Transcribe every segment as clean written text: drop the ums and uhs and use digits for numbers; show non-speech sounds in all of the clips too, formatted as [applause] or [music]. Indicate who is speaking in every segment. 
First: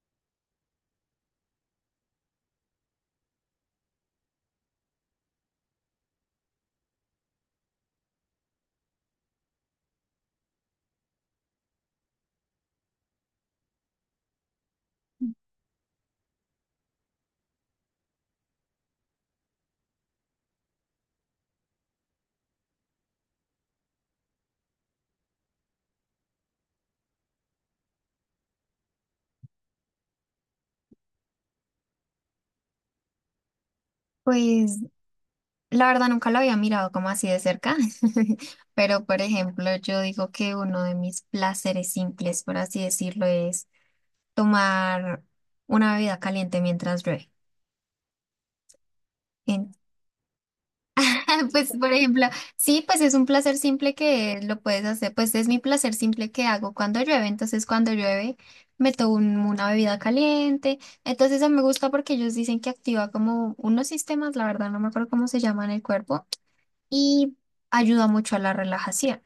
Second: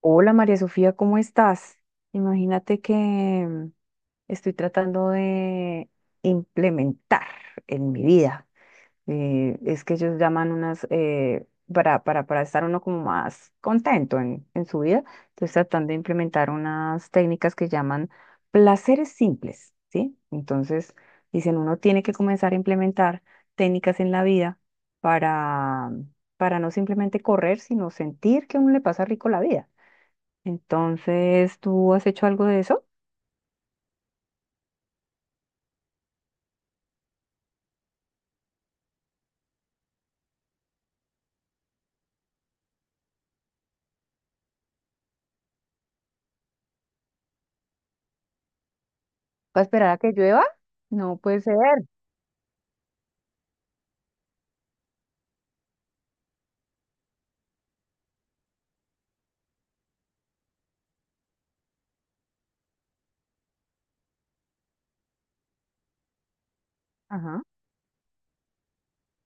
Speaker 1: Hola María Sofía, ¿cómo estás? Imagínate que estoy tratando de implementar en mi vida. Es que ellos llaman unas, para estar uno como más contento en su vida, estoy tratando de implementar unas técnicas que llaman placeres simples, ¿sí? Entonces, dicen, uno tiene que comenzar a implementar técnicas en la vida para, para no simplemente correr, sino sentir que a uno le pasa rico la vida. Entonces, ¿tú has hecho algo de eso?
Speaker 2: Pues la verdad nunca lo había mirado como así de cerca, [laughs] pero por ejemplo yo digo que uno de mis placeres simples, por así decirlo, es tomar una bebida caliente mientras llueve.
Speaker 1: ¿Para
Speaker 2: En-
Speaker 1: esperar a que llueva? No puede
Speaker 2: [laughs]
Speaker 1: ser.
Speaker 2: Pues por ejemplo, sí, pues es un placer simple que lo puedes hacer, pues es mi placer simple que hago cuando llueve, entonces cuando llueve me tomo una bebida caliente, entonces eso me gusta porque ellos dicen que activa como unos sistemas, la verdad no me acuerdo cómo se llaman en el cuerpo y
Speaker 1: Ajá.
Speaker 2: ayuda mucho a la relajación.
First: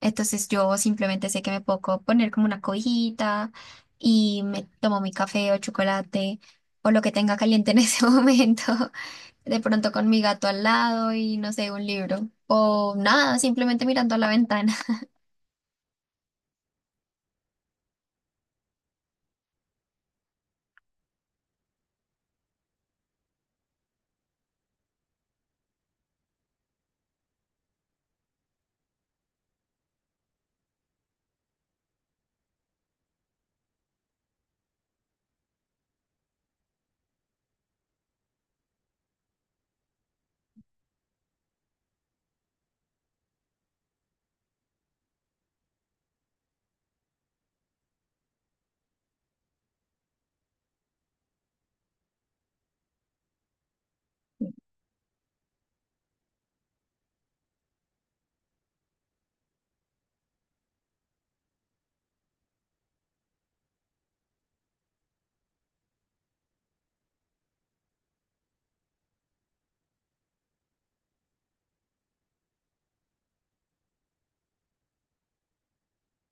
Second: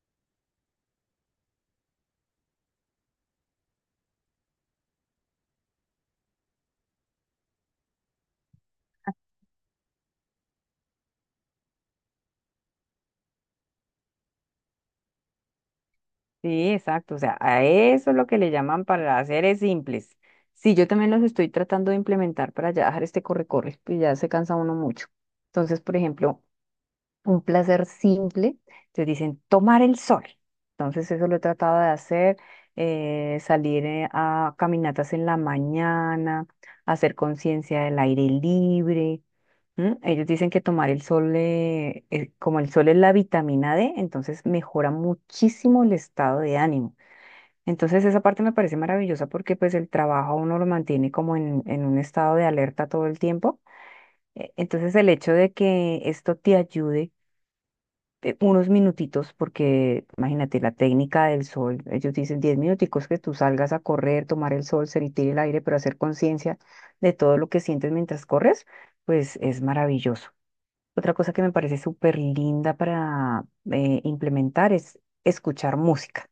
Speaker 2: Entonces yo simplemente sé que me puedo poner como una cobijita y me tomo mi café o chocolate o lo que tenga caliente en [laughs] ese momento, de pronto con mi gato al lado y no sé, un libro o nada, simplemente mirando a la ventana.
Speaker 1: Sí, exacto. O sea, a eso es lo que le llaman para seres simples. Sí, yo también los estoy tratando de implementar para ya dejar este corre-corre, pues ya se cansa uno mucho. Entonces, por ejemplo, un placer simple, te dicen tomar el sol. Entonces, eso lo he tratado de hacer, salir a caminatas en la mañana, hacer conciencia del aire libre. ¿Mm? Ellos dicen que tomar el sol, como el sol es la vitamina D, entonces mejora muchísimo el estado de ánimo. Entonces esa parte me parece maravillosa porque pues el trabajo a uno lo mantiene como en un estado de alerta todo el tiempo. Entonces el hecho de que esto te ayude unos minutitos, porque imagínate la técnica del sol, ellos dicen 10 minuticos que tú salgas a correr, tomar el sol, sentir el aire, pero hacer conciencia de todo lo que sientes mientras corres, pues es maravilloso. Otra cosa que me parece súper linda para implementar es escuchar música.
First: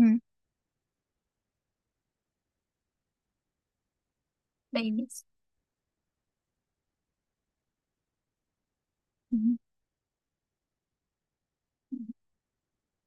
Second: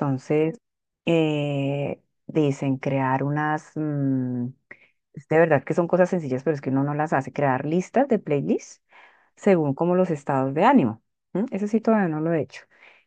Speaker 2: Mm.
Speaker 1: dicen crear
Speaker 2: [laughs] Babies.
Speaker 1: es de verdad que son cosas sencillas, pero es que uno no las hace. Crear listas de playlists
Speaker 2: Ujú.
Speaker 1: según como los estados de ánimo. ¿M? Eso sí todavía no lo he hecho.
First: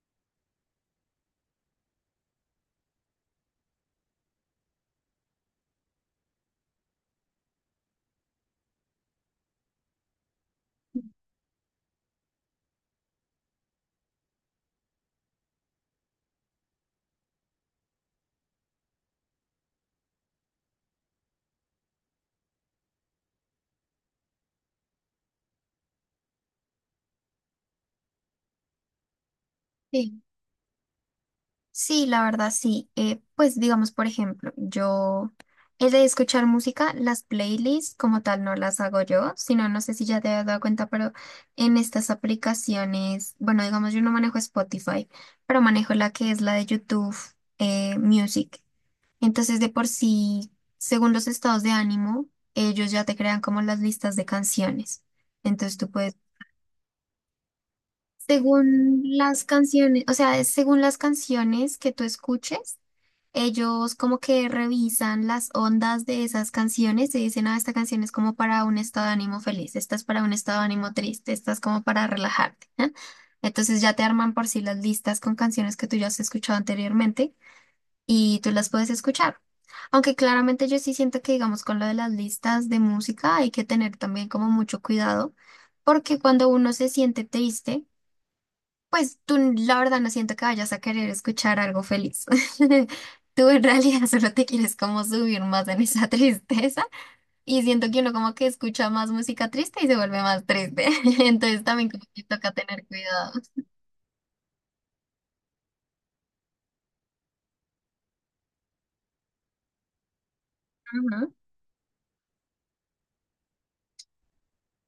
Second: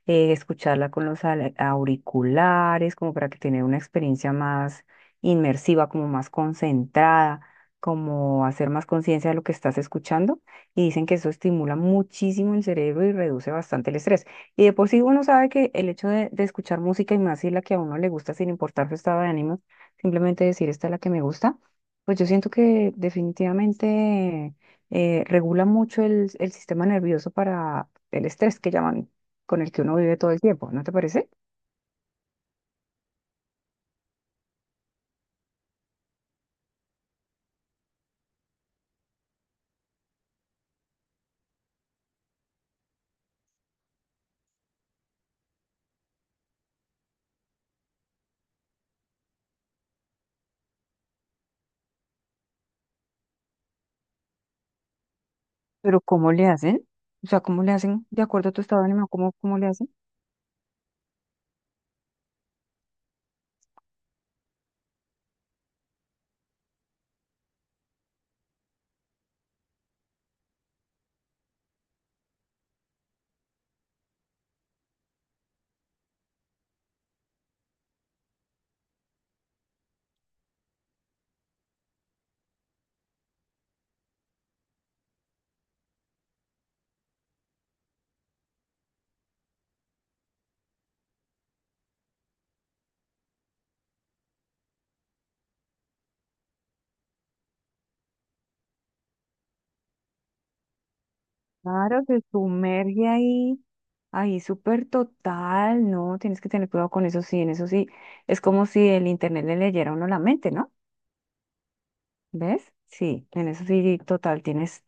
Speaker 1: Escucharla con los auriculares, como para que tener una experiencia más inmersiva, como más concentrada, como hacer más conciencia de lo que estás escuchando. Y dicen que eso estimula muchísimo el cerebro y reduce bastante el estrés. Y de por sí uno sabe que el hecho de escuchar música y más si la que a uno le gusta, sin importar su estado de ánimo, simplemente decir esta es la que me gusta, pues yo siento que definitivamente regula mucho el sistema nervioso para el estrés que llaman, con el que uno vive
Speaker 2: Sí.
Speaker 1: todo el tiempo, ¿no te parece?
Speaker 2: Sí, la verdad sí. Pues digamos, por ejemplo, yo he de escuchar música, las playlists como tal no las hago yo, sino no sé si ya te has dado cuenta, pero en estas aplicaciones, bueno, digamos, yo no manejo Spotify, pero manejo la que es la de YouTube Music. Entonces, de por sí, según los estados de ánimo, ellos ya te crean como las listas de canciones. Entonces tú
Speaker 1: Pero
Speaker 2: puedes,
Speaker 1: ¿cómo le hacen? O sea, ¿cómo le hacen de acuerdo a tu estado de
Speaker 2: según
Speaker 1: ánimo? ¿Cómo,
Speaker 2: las
Speaker 1: cómo le hacen?
Speaker 2: canciones, o sea, según las canciones que tú escuches. Ellos como que revisan las ondas de esas canciones y dicen, ah, esta canción es como para un estado de ánimo feliz, esta es para un estado de ánimo triste, esta es como para relajarte, ¿eh? Entonces ya te arman por sí las listas con canciones que tú ya has escuchado anteriormente y tú las puedes escuchar. Aunque claramente yo sí siento que, digamos, con lo de las listas de música hay que tener también como mucho cuidado, porque cuando uno se siente triste, pues tú, la verdad, no siento que vayas a querer escuchar algo feliz. [laughs] Tú en realidad [laughs] solo te quieres como subir más en esa [laughs] tristeza y siento que uno como que escucha más música triste y se vuelve más triste. [laughs] Entonces también
Speaker 1: Claro,
Speaker 2: como
Speaker 1: se
Speaker 2: que toca tener
Speaker 1: sumerge
Speaker 2: cuidado.
Speaker 1: ahí súper total, ¿no? Tienes que tener cuidado con eso, sí, en eso sí. Es como si el internet le leyera a uno la mente, ¿no?
Speaker 2: Ajá.
Speaker 1: ¿Ves? Sí, en eso sí, total, tienes,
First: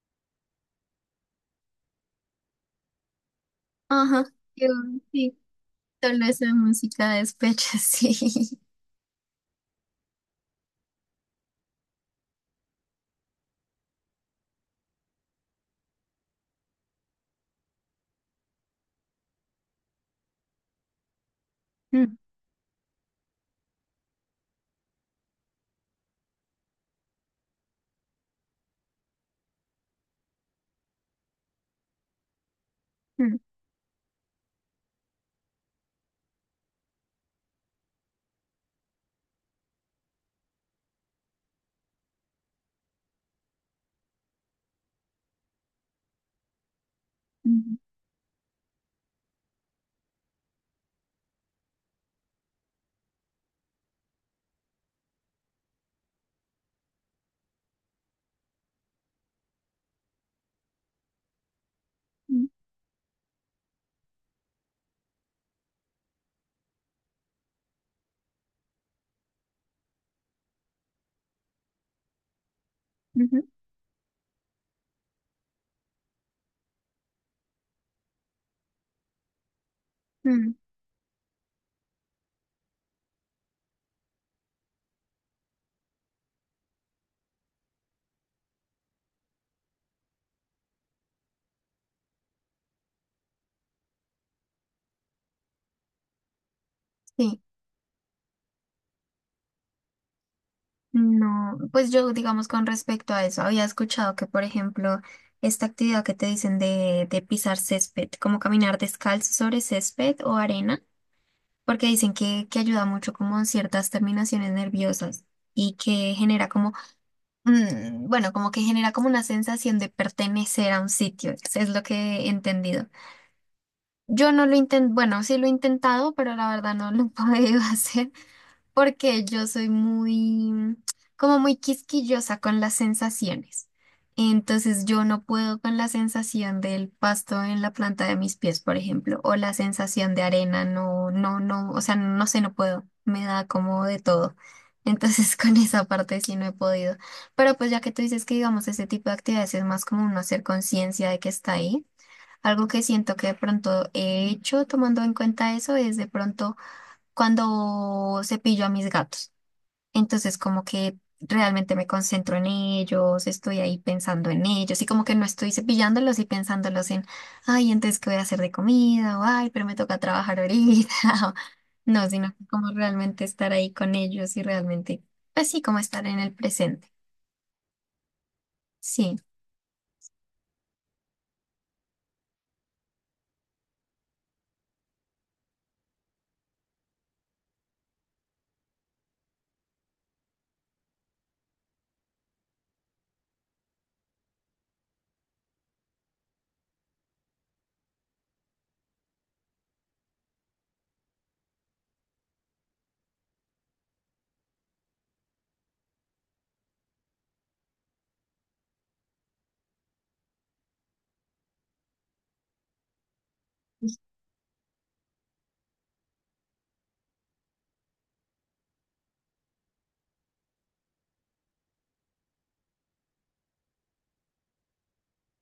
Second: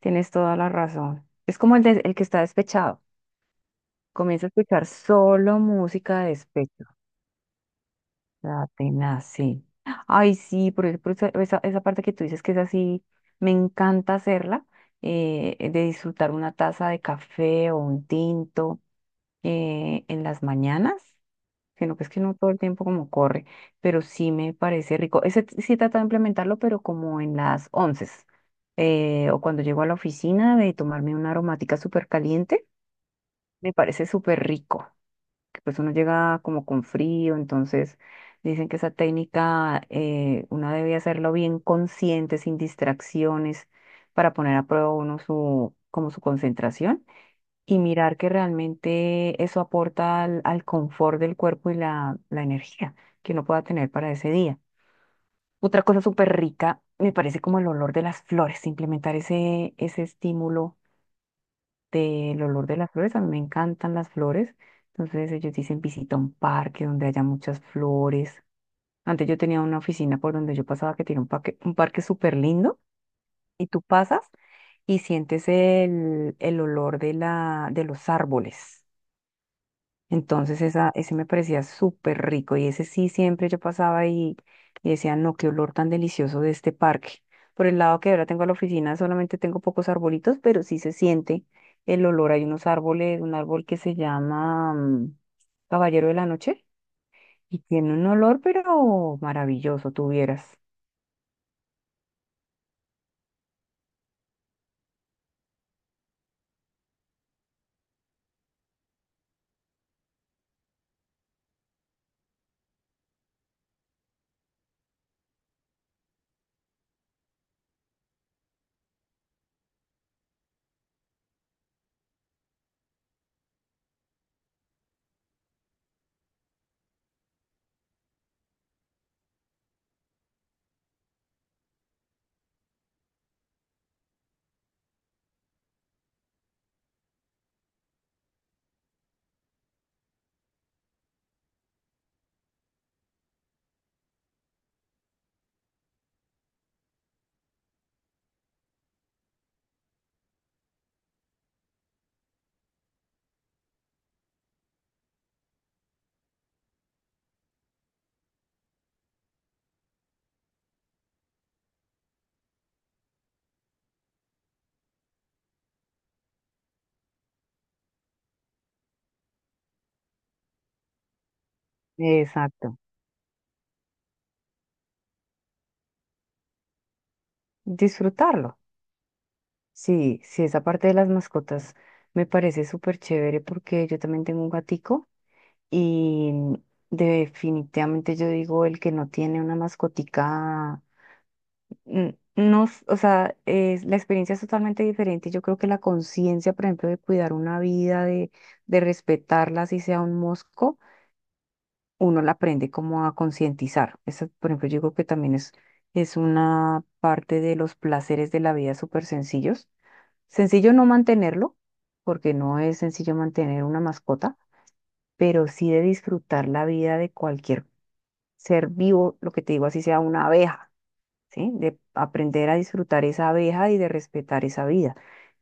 Speaker 1: tienes toda la razón. Es como el que está despechado.
Speaker 2: Ajá.
Speaker 1: Comienza a
Speaker 2: Yo,
Speaker 1: escuchar
Speaker 2: sí,
Speaker 1: solo música
Speaker 2: solo
Speaker 1: de
Speaker 2: esa
Speaker 1: despecho.
Speaker 2: música de despecho, [laughs] sí.
Speaker 1: La tenaz, sí. Ay, sí, esa parte que tú dices que es así, me encanta hacerla, de disfrutar una taza de café o un tinto en las mañanas, sino que es
Speaker 2: Mm,
Speaker 1: que no todo el tiempo como corre, pero sí me parece rico. Sí he tratado de implementarlo, pero como en las once o cuando llego a la oficina de tomarme una aromática súper caliente,
Speaker 2: mm,
Speaker 1: me parece súper rico. Pues uno llega como con frío, entonces dicen que esa técnica uno debe hacerlo bien consciente, sin distracciones, para poner a prueba uno como su concentración
Speaker 2: mm,
Speaker 1: y mirar que realmente eso aporta al confort del cuerpo y la energía que uno pueda tener para ese día. Otra cosa súper rica, me parece como el olor de las flores, implementar ese estímulo del
Speaker 2: mm,
Speaker 1: olor de las flores. A mí me encantan las flores. Entonces ellos dicen visita un parque donde haya muchas flores. Antes yo tenía una oficina por donde yo pasaba que tiene un parque súper lindo,
Speaker 2: mm,
Speaker 1: y tú pasas y sientes el olor de los árboles.
Speaker 2: mm, mm.
Speaker 1: Entonces esa, ese me parecía súper rico, y ese sí siempre yo pasaba y decía, no, qué olor tan delicioso de este parque. Por el lado que ahora tengo a la oficina solamente tengo pocos arbolitos, pero sí se siente el olor. Hay unos árboles, un árbol que se llama Caballero de la Noche,
Speaker 2: Sí.
Speaker 1: y tiene un olor, pero maravilloso, tuvieras.
Speaker 2: No, pues yo digamos con respecto a eso, había escuchado que, por ejemplo, esta actividad que te dicen de pisar césped, como caminar descalzo sobre césped o arena, porque dicen que ayuda mucho como en ciertas terminaciones nerviosas y que genera como, bueno, como que genera como una sensación de pertenecer a un sitio, eso es lo que he entendido. Yo no lo intento, bueno, sí lo he intentado, pero la verdad no lo he podido [laughs] hacer porque yo soy muy, como muy quisquillosa con las sensaciones. Entonces yo no puedo con la sensación del pasto en la planta de mis pies, por ejemplo, o la sensación de arena, no, no, no, o sea, no sé, no puedo, me da como de todo. Entonces [laughs] con esa parte sí no he podido. Pero pues ya que tú dices que digamos ese tipo de actividades es más como uno hacer conciencia de que está ahí, algo que siento que de pronto he hecho tomando en cuenta eso es de pronto cuando cepillo a mis gatos. Entonces, como que realmente me concentro en ellos, estoy ahí pensando en ellos y como que no estoy cepillándolos y pensándolos en, ay, entonces, ¿qué voy a hacer de comida? O, ay, pero me toca trabajar ahorita. [laughs] o, No, sino que como
Speaker 1: Exacto.
Speaker 2: realmente estar ahí con ellos y realmente, pues sí, como estar en el presente.
Speaker 1: Disfrutarlo.
Speaker 2: Sí.
Speaker 1: Sí, sí, esa parte de las mascotas me parece súper chévere porque yo también tengo un gatico. Y definitivamente yo digo, el que no tiene una mascotica, no, o sea, la experiencia es totalmente diferente. Yo creo que la conciencia, por ejemplo, de cuidar una vida, de respetarla, si sea un mosco, uno la aprende como a concientizar. Eso, por ejemplo, yo digo que también es una parte de los placeres de la vida súper sencillos. Sencillo no mantenerlo, porque no es sencillo mantener una mascota, pero sí de disfrutar la vida de cualquier ser vivo, lo que te digo, así sea una abeja, ¿sí? De aprender a disfrutar esa abeja y de respetar esa vida.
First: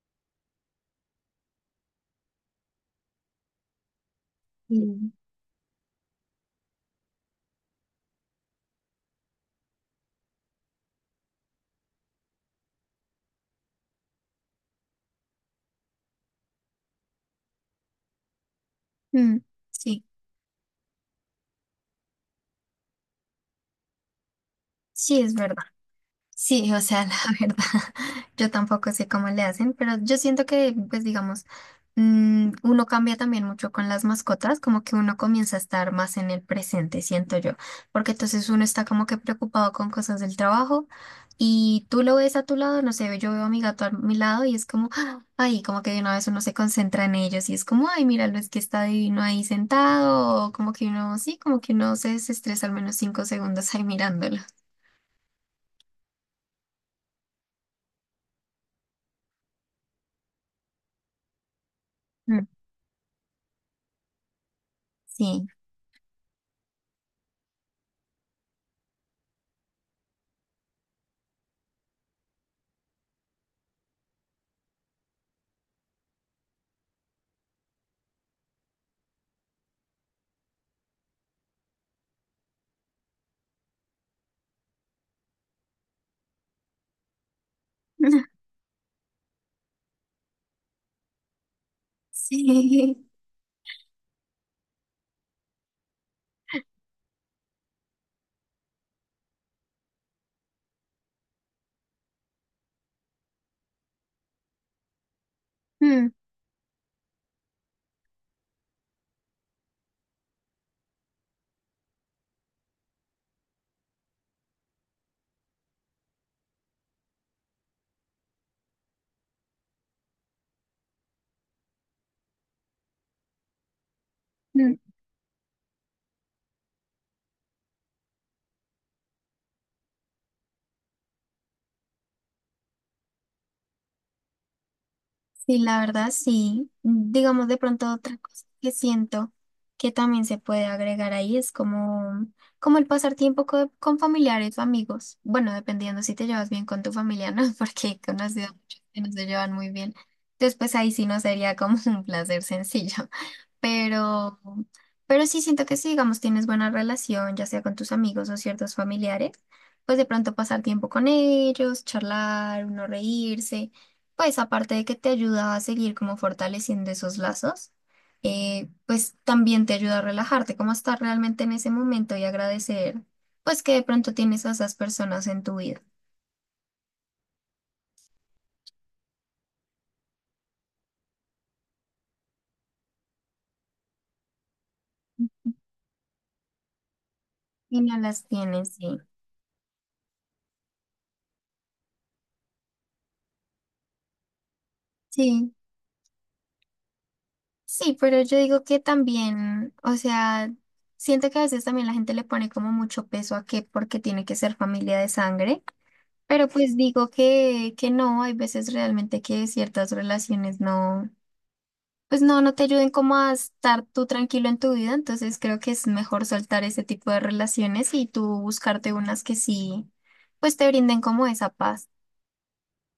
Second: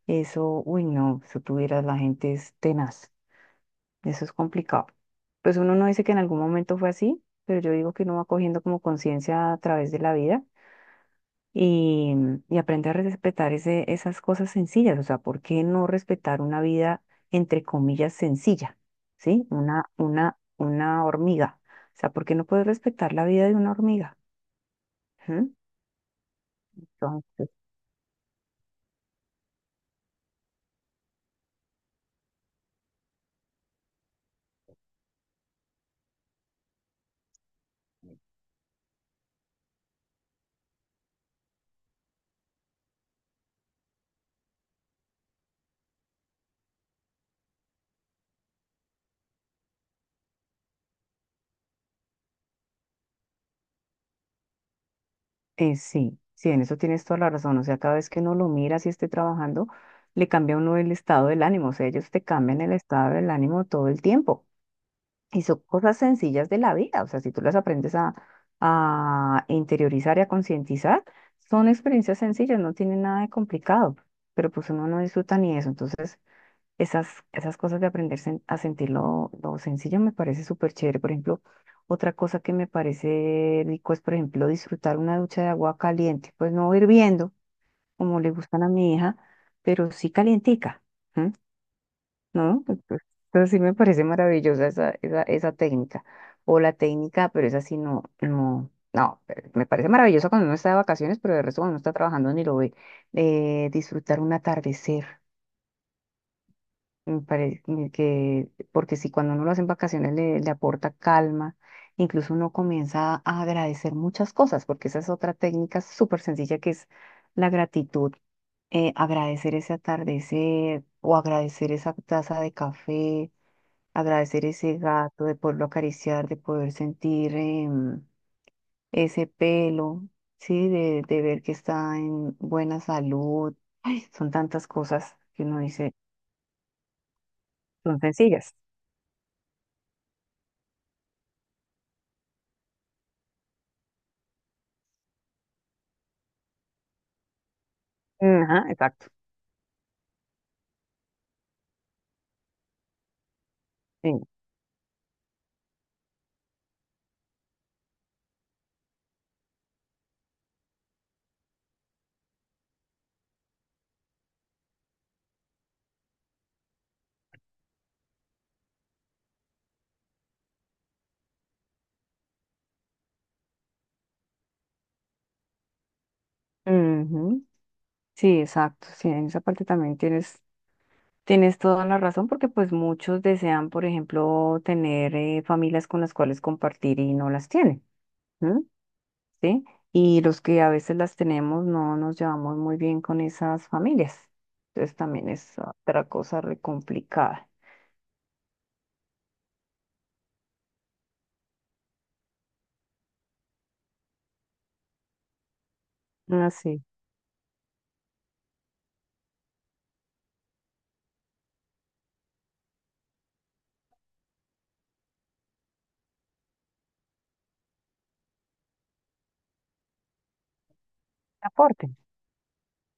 Speaker 1: Eso, uy, no, si tuvieras la gente es tenaz, eso es complicado.
Speaker 2: Mm.
Speaker 1: Pues uno no dice que en algún momento fue así, pero yo digo que uno va cogiendo como conciencia a través de la vida y, y aprende a respetar esas cosas sencillas, o sea, ¿por qué no respetar una vida entre comillas sencilla?
Speaker 2: Mm,
Speaker 1: ¿Sí? Una,
Speaker 2: sí,
Speaker 1: una, una hormiga. O sea, ¿por qué no puedes respetar la vida de una hormiga?
Speaker 2: sí, es
Speaker 1: Ujú.
Speaker 2: verdad. Sí, o sea, [laughs] la
Speaker 1: Entonces,
Speaker 2: verdad, yo tampoco sé cómo le hacen, pero yo siento que, pues digamos, uno cambia también mucho con las mascotas, como que uno comienza a estar más en el presente, siento yo, porque entonces uno está como que preocupado con cosas del trabajo y tú lo ves a tu lado, no sé, yo veo a mi gato a mi lado y es como, ¡ah! Ay, como que de una vez uno se concentra en ellos y es como, ay, míralo, es que está divino ahí sentado, o como que uno, sí, como que uno se desestresa al menos 5 segundos ahí mirándolo.
Speaker 1: sí, sí, en eso tienes toda la razón. O sea, cada vez que uno lo mira, si esté trabajando, le cambia a uno el estado del ánimo. O sea, ellos te
Speaker 2: Mm.
Speaker 1: cambian el estado del ánimo todo el tiempo. Y
Speaker 2: Sí.
Speaker 1: son cosas sencillas de la vida. O sea, si tú las aprendes a interiorizar y a concientizar, son experiencias sencillas, no tienen nada de complicado. Pero pues uno no disfruta ni eso. Entonces, esas cosas de aprender a sentir lo sencillo me parece súper chévere. Por ejemplo, otra cosa que me parece rico es, por ejemplo, disfrutar una ducha de agua caliente. Pues no hirviendo, como le
Speaker 2: [laughs]
Speaker 1: gustan a mi hija, pero sí calientica, ¿m? ¿No?
Speaker 2: Sí.
Speaker 1: Entonces,
Speaker 2: [laughs]
Speaker 1: entonces sí me parece maravillosa esa técnica. O la técnica, pero esa sí no, no, no. Pero me parece maravillosa cuando uno está de vacaciones, pero de resto cuando uno está trabajando ni lo ve. Disfrutar un atardecer.
Speaker 2: Mm,
Speaker 1: Me parece que, porque si cuando uno lo hace en vacaciones le aporta calma, incluso uno comienza a agradecer muchas cosas, porque esa es otra técnica súper sencilla que es la gratitud. Agradecer ese atardecer o agradecer esa taza de café, agradecer
Speaker 2: mm.
Speaker 1: ese gato, de poderlo acariciar, de poder sentir ese pelo, ¿sí? De ver que está en buena salud. Ay, son tantas cosas que uno
Speaker 2: Sí, la
Speaker 1: dice,
Speaker 2: verdad, sí. Digamos de pronto
Speaker 1: son
Speaker 2: otra cosa
Speaker 1: sencillas.
Speaker 2: que siento que también se puede agregar ahí es como, como el pasar tiempo con, familiares o amigos. Bueno, dependiendo si te llevas bien con tu familia, ¿no? [laughs] Porque he conocido
Speaker 1: Ajá,
Speaker 2: muchos que
Speaker 1: exacto.
Speaker 2: no se llevan muy bien. Entonces pues ahí sí no sería como [laughs] un placer sencillo.
Speaker 1: Sí,
Speaker 2: Pero, pero sí siento que si, digamos, tienes buena relación, ya sea con tus amigos o ciertos familiares, pues de pronto pasar tiempo con ellos, charlar, uno reírse. Pues aparte de que te ayuda a seguir como fortaleciendo esos lazos, pues también te ayuda a relajarte, como a estar realmente en ese momento y agradecer, pues que de pronto tienes a esas personas en tu vida
Speaker 1: ujú, sí, exacto. Sí, en esa parte también tienes toda la razón, porque pues muchos desean, por ejemplo, tener familias con las cuales compartir y no las
Speaker 2: y
Speaker 1: tienen,
Speaker 2: no las
Speaker 1: ¿m?
Speaker 2: tienes, sí.
Speaker 1: ¿Sí? Y los que a veces las tenemos no nos llevamos muy bien con esas familias. Entonces también
Speaker 2: Sí,
Speaker 1: es otra cosa re complicada.
Speaker 2: sí, pero yo digo que también, o sea, siento que a veces también la gente le pone como mucho peso a que porque tiene que ser familia de sangre, pero pues
Speaker 1: Así,
Speaker 2: digo que no, hay veces realmente que ciertas relaciones no. Pues no, no te ayuden como a estar tú tranquilo en tu vida, entonces creo que es mejor soltar ese tipo de relaciones y tú buscarte unas que sí, pues te brinden como esa paz.
Speaker 1: aporte.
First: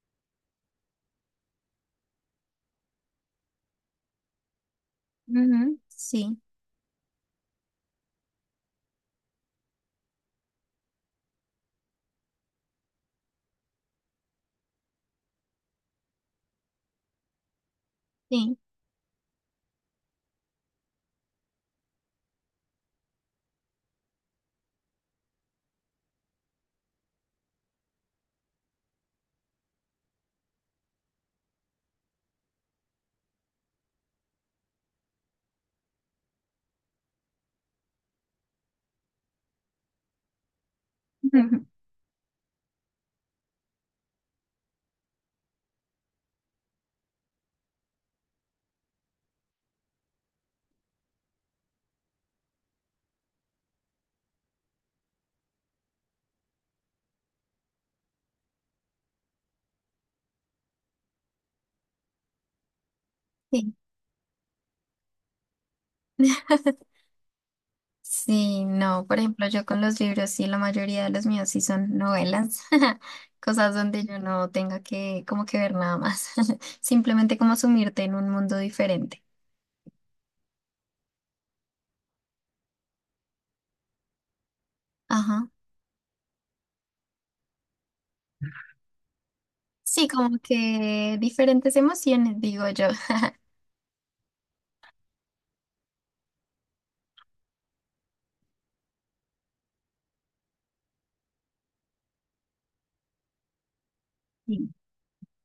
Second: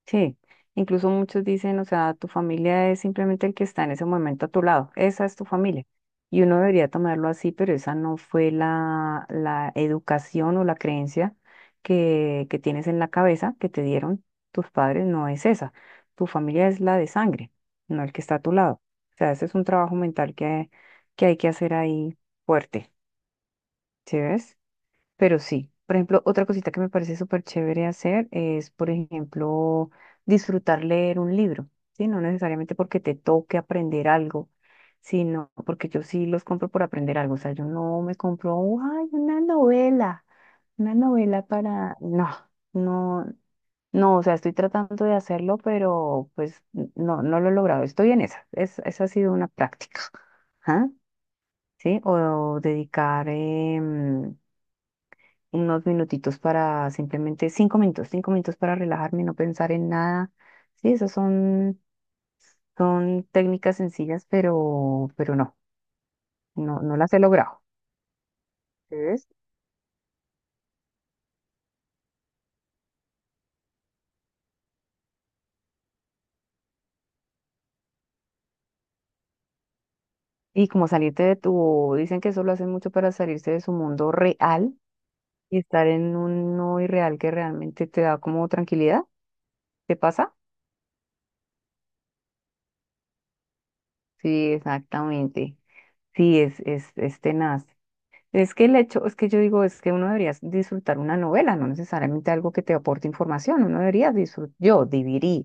Speaker 1: Sí, incluso muchos dicen, o sea, tu familia es simplemente el que está en ese momento a tu lado, esa es tu
Speaker 2: Ujú,
Speaker 1: familia.
Speaker 2: sí,
Speaker 1: Y uno debería tomarlo así, pero esa no fue la educación o la creencia que tienes en la cabeza, que te dieron tus padres, no es esa. Tu familia es la de sangre, no el que está a tu
Speaker 2: sí,
Speaker 1: lado. O sea, ese es un trabajo mental que hay que hacer ahí fuerte, ¿sí ves? Pero sí, por ejemplo, otra cosita que me parece súper chévere hacer es, por ejemplo, disfrutar leer un libro, ¿sí? No necesariamente porque te toque aprender algo, sino porque yo sí los compro por aprender algo. O sea, yo no me compro, ay, una novela
Speaker 2: [laughs]
Speaker 1: para. No, no, no, o sea, estoy tratando de hacerlo, pero pues no, no lo he logrado. Estoy en esa ha sido una práctica, ¿ah? ¿Sí? O dedicar, unos minutitos para simplemente 5 minutos, 5 minutos para relajarme, no pensar en nada. Sí, esas son
Speaker 2: sí.
Speaker 1: técnicas sencillas, pero no, no,
Speaker 2: [laughs]
Speaker 1: no las he logrado.
Speaker 2: Sí, no, por
Speaker 1: ¿Ves?
Speaker 2: ejemplo, yo con los libros, sí, la mayoría de los míos sí son novelas, [laughs] cosas donde yo no tenga que como que ver nada más, [laughs] simplemente como sumirte en un mundo diferente.
Speaker 1: Y como salirte dicen que eso lo hacen mucho para salirse de su mundo real
Speaker 2: Ajá.
Speaker 1: y estar en un no irreal que realmente te da como tranquilidad. ¿Te
Speaker 2: Sí,
Speaker 1: pasa?
Speaker 2: como que diferentes emociones, digo yo. [laughs]
Speaker 1: Sí, exactamente. Sí, es tenaz. Es que el hecho, es que yo digo, es que uno debería disfrutar una novela, no necesariamente algo que te aporte información, uno debería disfrutar,
Speaker 2: Sí.
Speaker 1: yo debería,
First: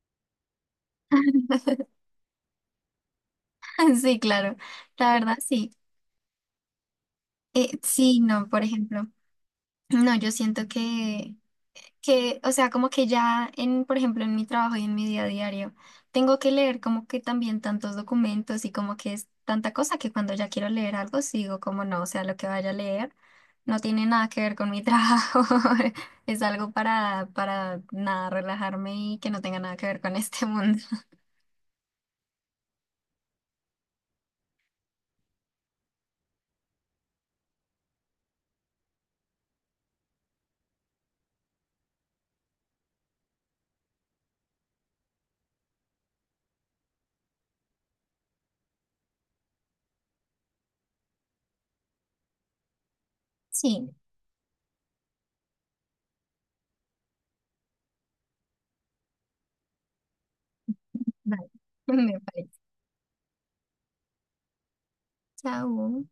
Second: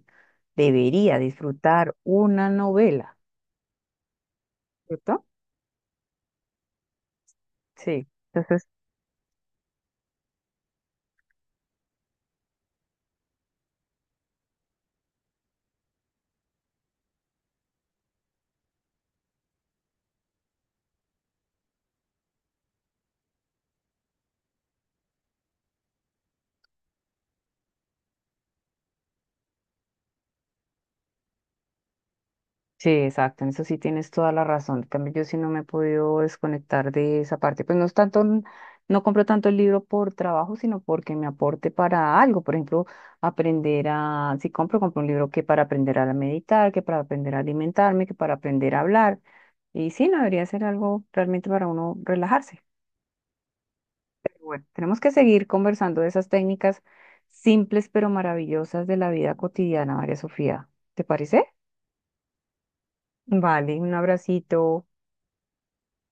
Speaker 1: debería
Speaker 2: [laughs]
Speaker 1: disfrutar una novela,
Speaker 2: [laughs] Sí, claro, la
Speaker 1: ¿cierto?
Speaker 2: verdad sí.
Speaker 1: Sí.
Speaker 2: Sí, no, por
Speaker 1: Entonces,
Speaker 2: ejemplo, no, yo siento que, o sea, como que ya en, por ejemplo, en mi trabajo y en mi día a diario, tengo que leer como que también tantos documentos y como que es tanta cosa que cuando ya quiero leer algo sigo como no, o sea, lo que vaya a leer no tiene nada que ver con mi trabajo, [laughs] es algo para nada, relajarme y que no tenga nada que ver con este mundo.
Speaker 1: sí, exacto, en eso sí tienes toda la razón. En cambio, yo sí no me he podido desconectar de esa parte. Pues no es tanto, no compro tanto el libro por trabajo, sino porque me aporte para algo. Por ejemplo, aprender a, si compro, compro un libro que para aprender a meditar, que para aprender a alimentarme, que para aprender a hablar. Y sí, no debería ser algo realmente para uno relajarse.
Speaker 2: Sí,
Speaker 1: Bueno, tenemos que seguir conversando de esas técnicas simples pero maravillosas de la vida cotidiana, María Sofía. ¿Te parece?
Speaker 2: vale, [laughs] me parece.
Speaker 1: Vale, un abracito.
Speaker 2: Chao.